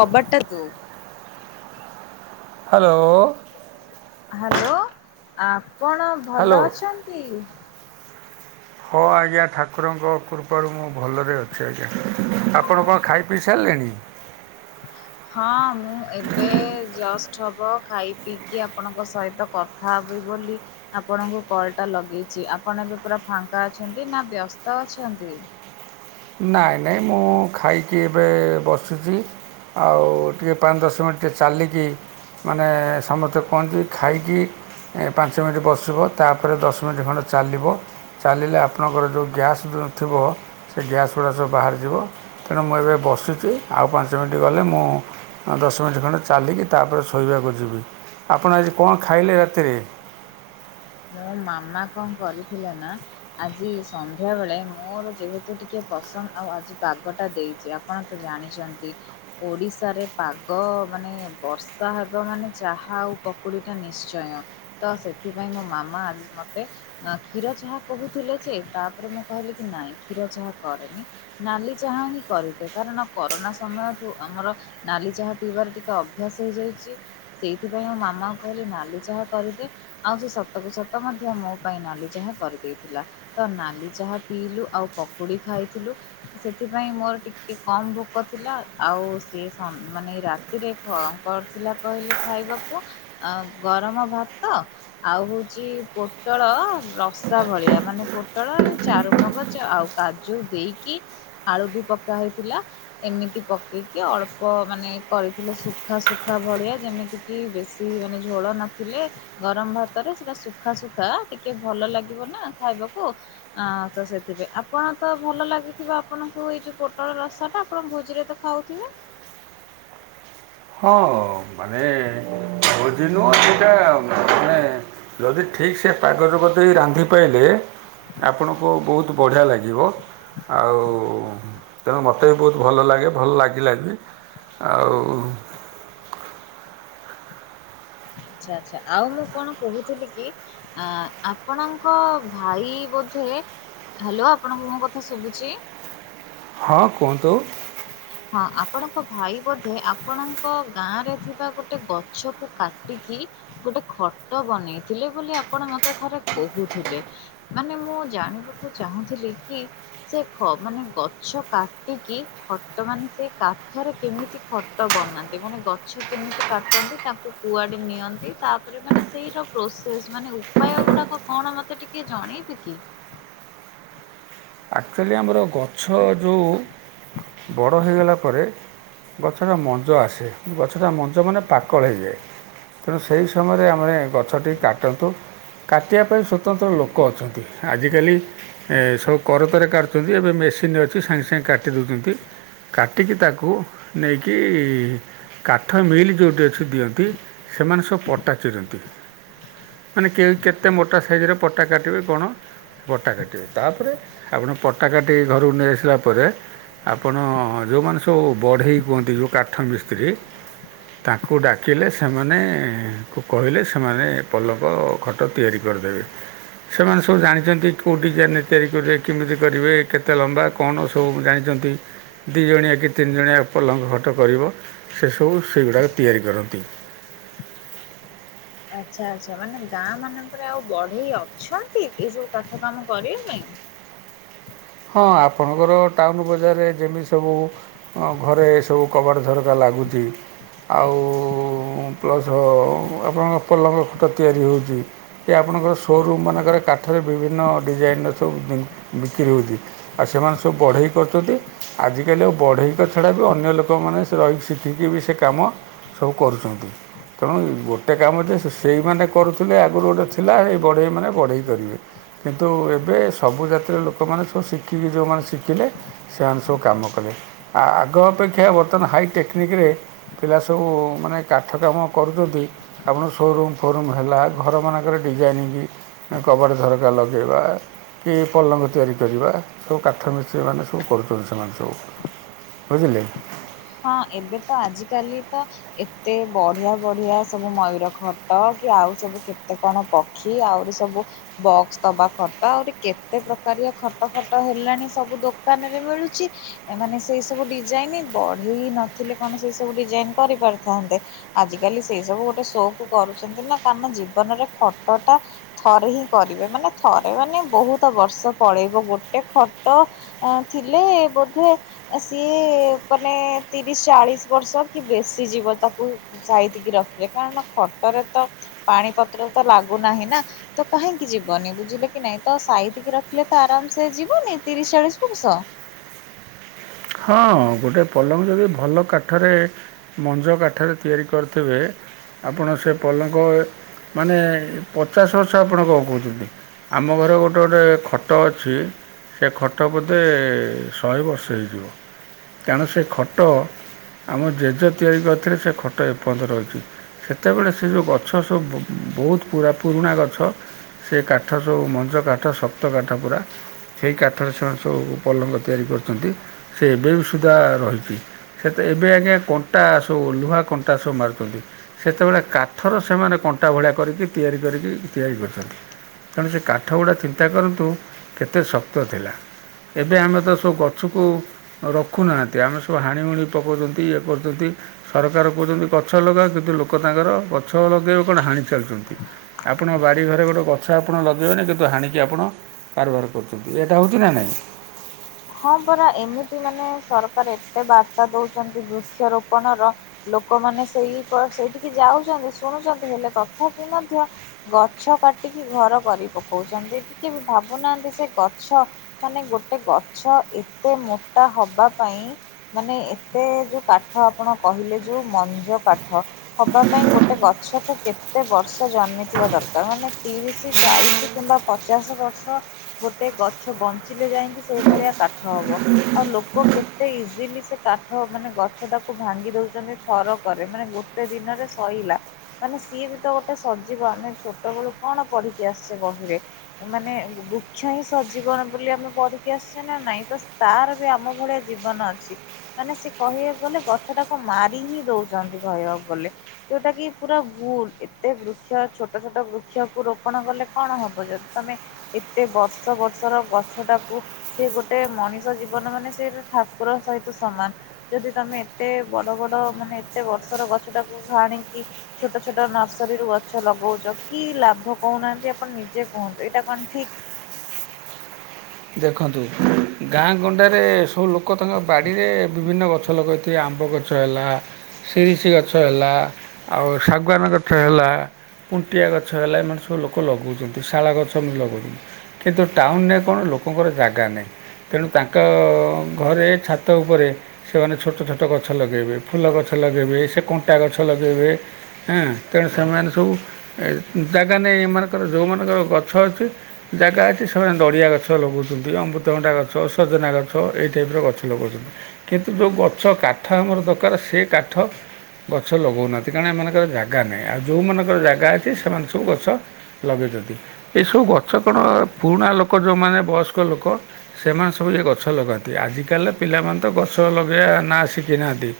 କବାଟଟା ତୁ hello. Hello ଆପଣ hello ଭଲ ଅଛନ୍ତି? ହଁ ଆଜ୍ଞା ଠାକୁରଙ୍କ କୃପାରୁ ମୁଁ ଭଲରେ ଅଛି ଆଜ୍ଞା ଆପଣ କଣ ଖାଇ ପିଇ ସାରିଲେଣି? [inaudible] ହଁ ମୁଁ ଏବେ ଜଷ୍ଟ ହବ ଖାଇ ପିଇକି ଆପଣଙ୍କ ସହିତ କଥା ହେବି ବୋଲି ଆପଣଙ୍କୁ କଲ ଟା ଲଗେଇଛି ଆପଣ ଏବେ ପୁରା ଫାଙ୍କା ଅଛନ୍ତି ନା ବ୍ୟସ୍ତ ଅଛନ୍ତି? ନାଇଁ ନାଇଁ ମୁଁ ଖାଇକି ଏବେ ବସିଛି ଆଉ ଟିକେ ପାଞ୍ଚ ଦଶ ମିନିଟ୍ ଟିକେ ଚାଲିକି ମାନେ ସମସ୍ତେ କୁହନ୍ତି ଖାଇକି ଏ ପାଞ୍ଚ ମିନିଟ୍ ବସିବ ତାପରେ ଦଶ ମିନିଟ୍ ଖଣ୍ଡେ ଚାଲିବ ଚାଲିଲେ ଆପଣଙ୍କର ଯୋଉ ଗ୍ୟାସ୍ ପ୍ରୋବ୍ଲେମ ଥିବ ସେ ଗ୍ୟାସ୍ ଗୁଡ଼ା ସବୁ ବାହାରିଯିବ ତେଣୁ ମୁଁ ଏବେ ବସିଛି ଆଉ ପାଞ୍ଚ ମିନିଟ୍ ଗଲେ ମୁଁ ଦଶ ମିନିଟ୍ ଖଣ୍ଡେ ଚାଲିକି ତାପରେ ଶୋଇବାକୁ ଯିବି ଆପଣ ଆଜି କଣ ଖାଇଲେ ରାତିରେ ମୋ ମାମା କଣ କରିଥିଲେ ନା ଆଜି ସନ୍ଧ୍ୟା ବେଳେ ମୋର ଯେହେତୁ ଟିକେ ପସନ୍ଦ ଆଉ ଆଜି ପାଗ ଟା ଦେଇଛି ଆ ଆପଣ ତ ଜାଣିଛନ୍ତି ଓଡିଶାରେ ପାଗ ମାନେ ବର୍ଷା ହେବ ମାନେ ଚାହା ଆଉ ପକୁଡି ଟା ନିଶ୍ଚୟ ତ ସେଥିପାଇଁ ମୋ ମାମା ଆଜି ମତେ କ୍ଷୀର ଚାହା କହୁଥିଲେ ଯେ ତାପରେ ମୁଁ କହିଲି କି ନାଇଁ କ୍ଷୀର ଚାହା କରେନି ନାଲି ଚାହା ହିଁ କରିଥାଏ କାରଣ କରୋନା ସମୟଠୁ ଆମର ନାଲି ଚାହା ପିଇବାର ଟିକେ ଅଭ୍ୟାସ ହେଇଯାଇଛି ସେଇଥିପାଇଁ ମୋ ମାମାଙ୍କୁ କହିଲେ ନାଲି ଚାହା କରିଦେ ଆଉ ସେ ସତକୁ ସତ ମଧ୍ୟ ମୋ ପାଇଁ ନାଲି ଚାହା କରିଦେଇଥିଲା ତ ନାଲି ଚାହା ପିଇଲୁ ଆଉ ପକୁଡି ଖାଇଥିଲୁ ସେଥିପାଇଁ ମୋର ଟିକେ କମ ଭୋକ ଥିଲା ଆଉ ସେଏ ମାନେ ରାତି ରାତିରେ କ କରିଥିଲା କହିଲେ ଖାଇବାକୁ ଗରମ ଭାତ ଆଉ ଛି ପୋଟଳ ରସା ଭଳିଆ ମାନେ ପୋଟଳ ଚାରୁମଗଜ ଆଉ କାଜୁ ଦେଇକି ଆଳୁ ବି ପକା ହେଇଥିଲା ଏମିତି ପକେଇକି ଅଳ୍ପ ମାନେ କରିଥିଲେ ଶୁଖା ଶୁଖା ଭଳିଆ ଯେମିତି କି ବେଶୀ ମାନେ ଝୋଳ ନଥିଲେ ଗରମ ଭାତରେ ସେଟା ସୁଖା ସୁୁଖା ଟିକେ ଭଲ ଲାଗିବ ନା ଖାଇବାକୁ ଅ ତ ସେଥିପାଇଁ ଆପଣ ତ ଭଲ ଲାଗୁଥିବ ଆପଣଙ୍କୁ ଏଇ ଯୋଉ ପୋଟଳ ରସ ଟା ଆପଣ ଭୋଜିରେ ତ ଖାଉଥିବେ ହଁ ମାନେ ଭୋଜି ଦିନ ସେଇଟା ମାନେ ଯଦି ଠିକ୍ ସେ ପାଗ ଯୋଗ ଦେଇ ରାନ୍ଧି ପାରିଲେ ଆପଣଙ୍କୁ ବହୁତ ବଢ଼ିଆ ଲାଗିବ ଆଉ ତେଣୁ ମୋତେ ବି ବହୁତ ଭଲ ଲାଗେ ଭଲ ଲାଗିଲା ବି ଆଉ ଆଚ୍ଛା ଆଚ୍ଛା ଆଉ ମୁଁ କଣ କହୁଥିଲି କି ଅ ଆପଣଙ୍କ ଭାଇ ବୋଧେ ହ୍ୟାଲୋ ଆପଣଙ୍କୁ ମୋ କଥା ଶୁଭୁଛି ହଁ କୁହନ୍ତୁ ହ [inaudible] ହଁ ଆପଣଙ୍କ ଭାଇ ବୋଧେ ଆପଣଙ୍କ ଗାଁ ରେ ଥିବା ଗୋଟେ ଗଛକୁ କାଟିକି ଗୋଟେ ଖଟ ବନେଇଥିଲେ ବୋଲି ଆପଣ ମତେ ଥରେ କହୁଥିଲେ ମାନେ ମୁଁ ଜାଣିବାକୁ ଚାହୁଁଥିଲି କି ସେ ମାନେ ଗଛ କାଟିକି ଖଟ ମାନେ ସେଇ କାଠରେ କେମିତି ଖଟ ବନାନ୍ତି ମାନେ ଗଛ କେମିତି କାଟନ୍ତି ତାଙ୍କୁ କୁଆଡେ ନିଅନ୍ତି, ତାପରେ ମାନେ ସେଇର ପ୍ରୋସେସ ମାନେ ଉପାୟ ଗୁଡାକ କଣ ମତେ ଟି କେ ଜଣେଇବେ କି? ଆକ୍ଚୁଆଲି ଆମର ଗଛ ଯୋଉ ବଡ଼ ହେଇଗଲା ପରେ ଗଛଟା ମଞ୍ ଆସେ, ଗଛଟା ମଞ୍ଜ ମାନେ ପାକଳ ହେଇଯାଏ। ତେଣୁ ସେହି ସମୟରେ ଆମେ ଗଛଟି କାଟନ୍ତୁ। କାଟିବା ପାଇଁ ସ୍ୱତନ୍ତ୍ର ଲୋକ ଅଛନ୍ତି, ଆଜିକାଲି ସବୁ କର ତ ରେ କାଟୁଛନ୍ତି, ଏବେ ମେସିନ ଅଛି ସାଙ୍ଗେ ସାଙ୍ଗେ କାଟି ଦେଉଛନ୍ତି। କାଟିକି ତାକୁ ନେଇକି କାଠ ମିଲ୍ ଯୋଉଠି ଅଛି ଦିଅନ୍ତି ସେମାନେ ସବୁ ପଟା ଚିରନ୍ତି। ମାନେ କେ କେତେ ମୋଟା ସାଇଜରେ ପଟା କାଟିବେ କଣ ପଟା କାଟିବେ ତାପରେ ଆପଣ ପଟାକାଟିିକି ଘରକୁ ନେଇଆସିଲା ପରେ ଆପଣ ଯୋଉ ମାନେ ସବୁ ବଢେଇ ହୁଅନ୍ତି ଯୋଉ କାଠ ମିସ୍ତ୍ରୀ ତାଙ୍କୁ ଡାକିଲେ ସେମାନେ କହିଲେ, ସେମାନେ ପଲକ କ ତ ତିଆରି କରିଦେବେ, ସେମାନେ ସବୁ ଜାଣିଛନ୍ତି କୋଉ ଡିଜାଇନ୍ ତିଆରି କରିବେ କେମିତି କରିବେ କେତେ ଲମ୍ବା କଣ ସବୁ ଜାଣିଛନ୍ତି। ଦି ଜଣିକିଆ କି ତିନି ଜଣିଆ ପଲଙ୍କ ଖଟ କରିବ ସେସବୁ ସେଗୁଡାକ ତିଆରି କରନ୍ତି। ଆଚ୍ଛା ଆଚ୍ଛା ମାନେ ଗାଁ ମାନଙ୍କରେ ଆଉ ବଢେଇ ଅଛନ୍ତି, ଏ ସବୁ କାଠ କାମ କରିବା ପାଇଁ? ହଁ ଆପଣଙ୍କର ଟାଉନ ବଜାରରେ ଯେମିତି ସବୁ ହଁ ଘରେ ଏ ସବୁ କବାଟ ଝରକା ଲାଗୁଚି। ଆଉ ପ୍ଲସ୍ ଆପଣଙ୍କ ପଲଙ୍କ ଖଟ ତିଆରି ହଉଚି। କି ଆପଣଙ୍କର ସୋରୁମ୍ ମାନଙ୍କରେ କାଠରେ ବିଭିନ୍ନ ଡିଜାଇନ୍ ର ସବୁ ବି ବିକ୍ରି ହଉଚି। ଆଉ ସେମାନେ ସବୁ ବଢେଇ କରୁଛନ୍ତି, ଆଜିକାଲି ଆଉ ବଢେଇଙ୍କ ଛଡା ବି ଅନ୍ୟ ଲୋକମାନେ ରହିକି ଶିଖିକି ବି ସେ କାମ ସବୁ କରୁଛନ୍ତି। ତେଣୁ ଗୋଟେ କାମ ଯେ ସେ ସେଇମାନେ କରୁଥିଲେ ଆଗରୁ ଗୋଟେ ଥିଲା, ଏଇ ବଢେଇମାନେ ବଢେଇ କରିବେ କିନ୍ତୁ ଏବେ ସବୁ ଜାତିର ଲୋକମାନେ ସ ଶିଖିକି ଯଉ ମାନେ ଶିଖିଲେ ସେମାନେ ସବୁ କାମ କଲେ, ଆ ଆଗ ଅପେକ୍ଷା ବର୍ତ୍ତମାନ ହାଇ ଟେକ୍ନିକିରେ ପିଲା ସବୁ ମାନେ କାଠ କାମ କରୁଛନ୍ତି ଆପଣ ସୋରୁମ୍ ଫୋରୁମ୍ ହେଲା ଘରମାନଙ୍କର ଡିଜାଇନ୍ ବି କବାଟ ଝରକା ଲଗାଇବା କି ପଲଙ୍କ ତିଆରି କରିବା ସବୁ କାଠ ମିସ୍ତ୍ରୀ ମାନେ ସବୁ କରୁଛନ୍ତି ସେମାନେ ସବୁ ବୁଝିଲେ? ହଁ ଏବେ ତ ଆଜିକାଲି ତ ଏତେ ବଢିଆ ବଢିଆ ସବୁ ମୟୂର ଖଟ କି ଆଉ ସବୁ କେତେ କଣ ପକ୍ଷୀ ଆହୁରି ସବୁ ବକ୍ସ ଦବା ଖଟ, ଆହୁରି କେତେ ପ୍ରକାରିଆ ଖଟ ଫଟ ହେଲାଣି ସବୁ ଦୋକାନରେ ମିଳୁଚି ଏମାନେ ସେଇ ସବୁ ଡିଜାଇନ୍, ବଢେଇ ନଥିଲେ କଣ ସେଇ ସବୁ ଡିଜାଇନ୍ କରିପାରିଥାନ୍ତେ? ଆଜ କାଲି ସେଇ ସବୁ ଗୋଟେ ଶୋ କୁ କରୁଛନ୍ତି ନା କାରଣ ଜୀବନରେ ଖଟ ଟା ଥରେ ହିଁ କରିବେ, ମାନେ ଥରେ ମାନେ ବହୁତ ବର୍ଷ ପଳେଇବ ଗୋଟେ ଖଟ ଥିଲେ ବୋଧେ ସିଏ କ ନେ ତିରିଶୀ ଚାଳିଶି ବର୍ଷ କି ବେଶୀ ଯିବ ତାକୁ ସାାଇତିକି ରଖିଲେ, କାରଣ ଖଟରେ ତ ପାଣି ପତ୍ର ତ ଲାଗୁନାହିଁ ନା। ତ କାହିଁକି ଯିବନି ବୁଝିଲେ କି ନାଇଁ, ତ ସାଇତିକି ରଖିଲେ ତ ଆରାମ ସେ ଯିବନି ତିରିଶି ଚାଳିଶି ବର୍ଷ? ହଁ ଗୋଟେ ପଲଙ୍କ ଯଦି ଭଲ କାଠରେ ମଞ୍ଜ କାଠରେ ତିଆରି କରିଥିବେ ଆପଣ ସେ ପଲଙ୍କ ମାନେ ପଚାଶ ବର୍ଷ ଆପଣ କଁ କହୁଛନ୍ତି ଆମ ଘରେ ଗୋଟେ ଗୋଟେ ଖଟ ଅଛି ସେ ଖଟ ବଧେ ଶହେ ବର୍ଷ ହେଇଯିବ। କାରଣ ସେ ଖଟ ଆମ ଜେଜେ ତିଆରି କରିଥିଲେ ସେ ଖଟ ଏପଯନ୍ତ ରହିଚି। ସେତବେଳେ ସେ ଯୋଉ ଗଛ ସବୁ ବହୁତ ପୁରା ପୁରୁଣା ଗଛ ସେ କାଠ ସବୁ ମଞ୍ଜ କାଠ ଶକ୍ତ କାଠ ପୁରା। ସେଇ କାଠରେ ସେମାନେ ସବୁ ପଲଙ୍କ ତିଆରି କରିଛନ୍ତି, ସେ ଏବେ ବି ସୁଦ୍ଧା ରହିଚି। ସେ ତ ଏବେ ଆଜ୍ଞା କଣ୍ଟା ସବୁ ଲୁହା କଣ୍ଟା ସବୁ ମାରୁଛନ୍ତି। ସେତେବେଳେ କାଠର ସେମାନେ କଣ୍ଟା ଭଳିଆ କରିକି ତିଆରି କରିକି ତିଆରି କରିଛନ୍ତି। ତେଣୁ ସେ କାଠ ଗୁଡା ଚିନ୍ତା କରନ୍ତୁ କେତେ ଶକ୍ତ ଥିଲା? ଏବେ ଆମେ ତ ସବୁ ଗଛକୁ ରଖୁନାହାନ୍ତି ଆମେ ସବୁ ହାଣିମୁଣି ପକାଉଛନ୍ତି ଇଏ କରୁଛନ୍ତି। ସରକାର କହୁଚନ୍ତି ଗଛ ଲଗାଅ କେତେ ଲୋକ ତାଙ୍କର ଗଛ ଲଗେଇବେ କଣ ହାଣି ଚାଲି ଚନ୍ତି। ଆପଣ ବାଡ଼ି ଘରେ ଗୋଟେ ଗଛ ଆପଣ ଲଗେଇବେନି କିନ୍ତୁ ହାଣିକି ଆପଣ। କାରବାର କରୁଚନ୍ତି ଏଇଟା ହଉଛି ନା ନାଇଁ। ହଁ ପରା ଏମିତି ମାନେ ସରକାର ଏତେ ବାର୍ତ୍ତା ଦଉଛନ୍ତି ବୃକ୍ଷରୋପଣ ର। ଲୋକମାନେ ସେଇ ପର ସେଇଠିକି ଯାଉଛନ୍ତି ଶୁଣୁଛନ୍ତି ହେଲେ ତଥାପି ମଧ୍ୟ। ଗଛ କାଟିକି ଘର କରି ପକଉଚନ୍ତି ଟିକେ ବି ଭାବୁନାହାନ୍ତି ସେ ଗଛ। ମାନେ ଗୋଟେ ଗଛ ଏତେ ମୋଟା ହବା ପାଇଁ। ମାନେ ଏତେ ଯୋଉ କାଠ ଆପଣ କହିଲେ ଯୋଉ ମଞ୍ଜ କାଠ। ହବା ପାଇଁ ଗୋଟେ ଗଛକୁ କେତେ ବର୍ଷ ଜନ୍ମିଥିବା ଦରକାର ମାନେ ତିରିଶ ଚାଳିଶ କିମ୍ବା ପଚାଶ ବର୍ଷ ଗୋଟେ ଗଛ ବଞ୍ଚିଲେ ଯାଇକି ସେଇଭଳିଆ କାଠ ହବ। ଆଉ ଲୋକ କେତେ ଇଜିଲି ସେ କାଠ ମାନେ ଗଛ ଟାକୁ ଭାଙ୍ଗି ଦଉଚନ୍ତି। ଫରକ କରେ ମାନେ ଗୋଟେ ଦିନରେ ସଇଲା। ମାନେ ସିଏ ବି ତ ଗୋଟେ ସଜିବ ମାନେ ଛୋଟବେେଳୁ କଣ ପଢିକି ଆସିଛେ ବହିରେ। ମାନେ ବୃକ୍ଷ ହିଁ ସଜୀବନ ବୋଲି ଆମେ ପଢି ଆସଛି ନା ନାଇଁ ତ ତାର ବି ଆମ ଭଳିଆ ଜୀବନ ଅଛି। ମାନେ ସେ କହିବାକୁ ଗଲେ ଗଛଟାକୁ ମାରି ହିଁ ଦଉଚନ୍ତି କହିବାକୁ ଗଲେ। ଯୋଉଟା କି ପୁରା ଭୁଲ ଏତେ ବୃକ୍ଷ ଛୋଟ ଛୋଟ ବୃକ୍ଷକୁ ରୋପଣ କଲେ କଣ ହବ ଯଦି ତମେ ଏତେ ବର୍ଷ ବର୍ଷର ଗଛଟାକୁ ସେ ଗୋଟେ ମଣିଷ ଜୀବନ ମାନେ ସେ ଠାକୁର ସହିତ ସମାନ। ଯଦି ତମେ ଏତେ ବଡ ବଡ ମାନେ ଏତେ ବର୍ଷର ଗଛଟାକୁ ଆଣିକି। ଛୋଟ ଛୋଟ ନର୍ସରୀରୁୁ ଗଛ ଲଗଉଛ କି ଲାଭ କହୁନାହାନ୍ତି ଆପଣ ନିଜେ କୁହନ୍ତୁ ଏଇଟା କଣ ଠିକ। ଦେଖନ୍ତୁ ଗାଁ ଗଣ୍ଡାରେ ସବୁ ଲୋକ ତାଙ୍କ ବାଡ଼ିରେ ବିଭିନ୍ନ ଗଛ ଲଗଉଥିବେ ଆମ୍ବ ଗ ଗଛ ହେଲା ସିରିସି ଗଛ ହେଲା ଆଉ ଶାଗୁଆାନ ଗଛ ହେଲା। ଖୁଣ୍ଟିଆ ଗଛ ହେଲା ଏମାନେ ସବୁ ଲୋକ ଲଗାଉଛନ୍ତି ଶାଳ ଗଛ ଏତି ଲଗାଉଛନ୍ତି। କିନ୍ତୁ ଟାଉନୁ ରେ କଣ ଲୋକଙ୍କର ଜାଗା ନାହିଁ। ତେଣୁ ତାଙ୍କ ଘରେ ଛାତ ଉପରେ ସେମାନେ ଛୋଟ ଛୋଟ ଗଛ ଲଗାଇବେ ଫୁଲ ଗଛ ଲଗାଇବେ ସେ କଣ୍ଟା ଗଛ ଲଗାଇବେ। ହଁ ତେଣୁ ସେମାନେ ସବୁ ଜାଗା ନେଇ ଏମାନଙ୍କର ଯେଉଁମାନଙ୍କର ଗଛ ଅଛି। ଜାଗା ଅଛି ସେମାନେ ନଡ଼ିଆ ଗଛ ଗଛ ଲଗାଉଛନ୍ତି ଅମୃତଭଣ୍ଡା ଗଛ ସଜନା ଗଛ ଏଇ ଟାଇପିର ଗଛ ଲଗାଉଛନ୍ତି। କିନ୍ତୁ ଯେଉଁ ଗଛ କାଠ ଆମର ଦରକାର ସେ କାଠ। ଗଛ ଲଗାଉନାହାନ୍ତି କାରଣ ଏମାନଙ୍କର ଜାଗା ନାହିଁ ଆଉ ଯେଉଁମାନଙ୍କର ଜାଗା ଅଛି ସେମାନେ ସବୁ ଗଛ। ଲଗେଇଚନ୍ତି ଏସବୁ ଗଛ କଣ ପୁରୁଣା ଲୋକ ଯଉ ମାନେ ବୟସ୍କ ଲୋକ। ସେମାନେ ସବୁ ଏ ଗଛ ଲଗାନ୍ତି ଆଜିକାଲି ପିଲାମାନେ ତ ଗଛ ଲଗେଇବା ନା ଶିଖିନାହାନ୍ତି।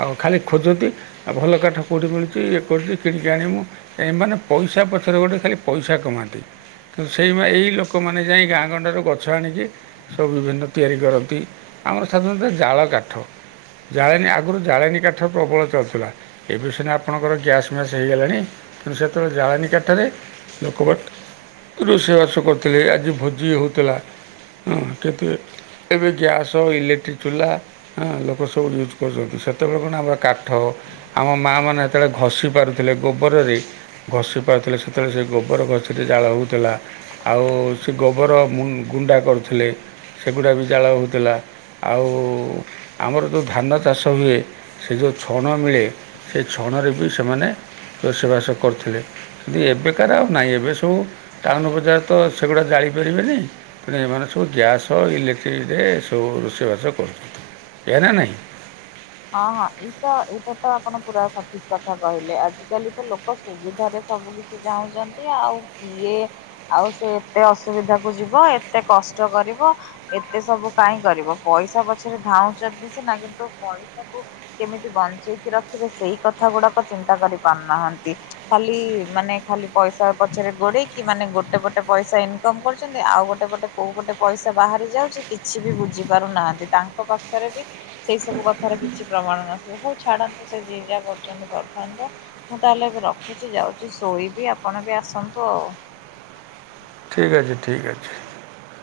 ଆଉ ଖାଲି ଖୋଜନ୍ତି ଆଉ ଭଲ କାଠ କେଉଁଠି ମିଳୁଛି ଇଏ କରୁଛି କିଣିକି ଆଣିମୁ। ଏମାନେ ପଇସା ପଛରେ ଗୋଟେ ଖାଲି ପଇସା କମାନ୍ତି କିନ୍ତୁ ସେଇ ଏଇ ଲୋକମାନେ ଯାଇ ଗାଁ [unintelligible] ଗଣ୍ଡାରୁ ଗଛ ଆଣିକି ସବୁ ବିଭିନ୍ନ ତିଆରି କରନ୍ତି ଆମର ସାଧାରଣତଃ ଜାଳ କାଠ। ଜାଳେଣୀ ଆଗରୁ ଜାଳେଣୀ କାଠ ପ୍ରବଳ ଚାଳୁଥିଲା। ଏବେ ସିନା ଆପଣଙ୍କର ଗ୍ୟାସ୍ ମ୍ୟାସ୍ ହେଇଗଲାଣି ତେଣୁ ସେତେବେଳେ ଜାଳେନୀ କାଠରେ। ଲୋକମାନେ ରୋଷେଇବାସ କରୁଥିଲେ ଆଜି ଭୋଜି ହଉଥିଲା। ହଁ କିନ୍ତୁ ଏ ଏବେ ଗ୍ୟାସ୍ ଇଲେକ୍ଟ୍ରିକ ଚୁଲା। ହାଁ ଲୋକ ସବୁ ୟୁଉଜୁ କରୁଚନ୍ତି ସେତେବେଳେ କଣନା କାଠ। ଆମ ମାଆମାନେ ହେତେବେଳେ ଘଷି ପାରୁଥିଲେ ଗୋବରରେ। ଘଷି ପାରୁଥିଲେ ସେତେବେଳେ ସେ ଗୋବର ଘଷିରେ ଜାଳ ହଉଥିଲା ଆଉ ସେ। ଗୋବର ମୁ ଗୁଣ୍ଡା କରୁଥିଲେ। ସେଗୁଡାବି ଜାଳ ହଉଥିଲା ଆଉ ଆମର ଯୋଉ ଧାନ ଚାଷ ହୁଏ। ସେ ଯୋଉ ଛଣ ମିଳେ ସେ ଛଣରେବି ସେମାନେ ରୋଷେଇବାସ କରୁଥିଲେ। କିନ୍ତୁ ଏବେକାର ଆଉ ନାହିଁ ଏବେ ସବୁ ଟାଉନ ବଜାରତ ସେଗୁଡା ଜାଳି ପାରିବେନି ତେଣୁ ଏମାନେ ସବୁ ଗ୍ୟାସ ଇଲେକ୍ଟ୍ରିରେ ସବୁ ରୋଷେଇବାସ କରୁଛନ୍ତି। ଏଇଆନା ନାହିଁ। ହଁ ହଁ ଏଇତ ଏଇଟାତ ଆପଣ ପୁରା ସଠିକ କଥା କହିଲେ ଆଜିକାଲିତ ଲୋକ ସୁବିଧାରେ ସବୁ କିଛି ଚାହୁଁଚନ୍ତି ଆଉ କିଏ? ଆଉ ସେ ଏତେ ଅସୁବିଧାକୁ ଯିବ ଏତେ କଷ୍ଟ କରିବ ଏତେ ସବୁ କାହିଁ କରିବ ପଇସା ପଛରେ ଧାଉଚନ୍ତି ସିନା କିନ୍ତୁ କେମିତି ବଞ୍ଚେଇକି ରଖିବେ ସେଇ କଥା ଗୁଡାକ ଚିନ୍ତା କରି ପାରୁନାହାନ୍ତି। ଖାଲି ମାନେ ଖାଲି ପଇସା ପଛରେ ଗୋଡେଇକି ମାନେ ଗୋଟେ ପଟେ ପଇସା ଇନକମ କରୁଛନ୍ତି ଆଉ ଗୋଟେ ପଟେ କୋଉ ପଟେ ପଇସା ବାହାରି ଯାଉଛି କିଛିବି ବୁଝି ପାରୁନାହାନ୍ତି ତାଙ୍କ ପାଖରେବି ସେଇ ସବୁ କ ଥାର କିଛି ପ୍ରମାଣ ନଥିବ ହଉ ଛାଡନ୍ତୁ ସେ ଯିଏ ଯାହା କରୁଚନ୍ତି କରୁଥାନ୍ତୁ। ମୁଁ ତାହେଲେ ଏବେ ରଖୁଛି ଯାଉଚି ଶୋଇବି ଆପଣବି ଆସନ୍ତୁ ଆଉ ଠିକ ଅଛି ଠିକ ଅଛି।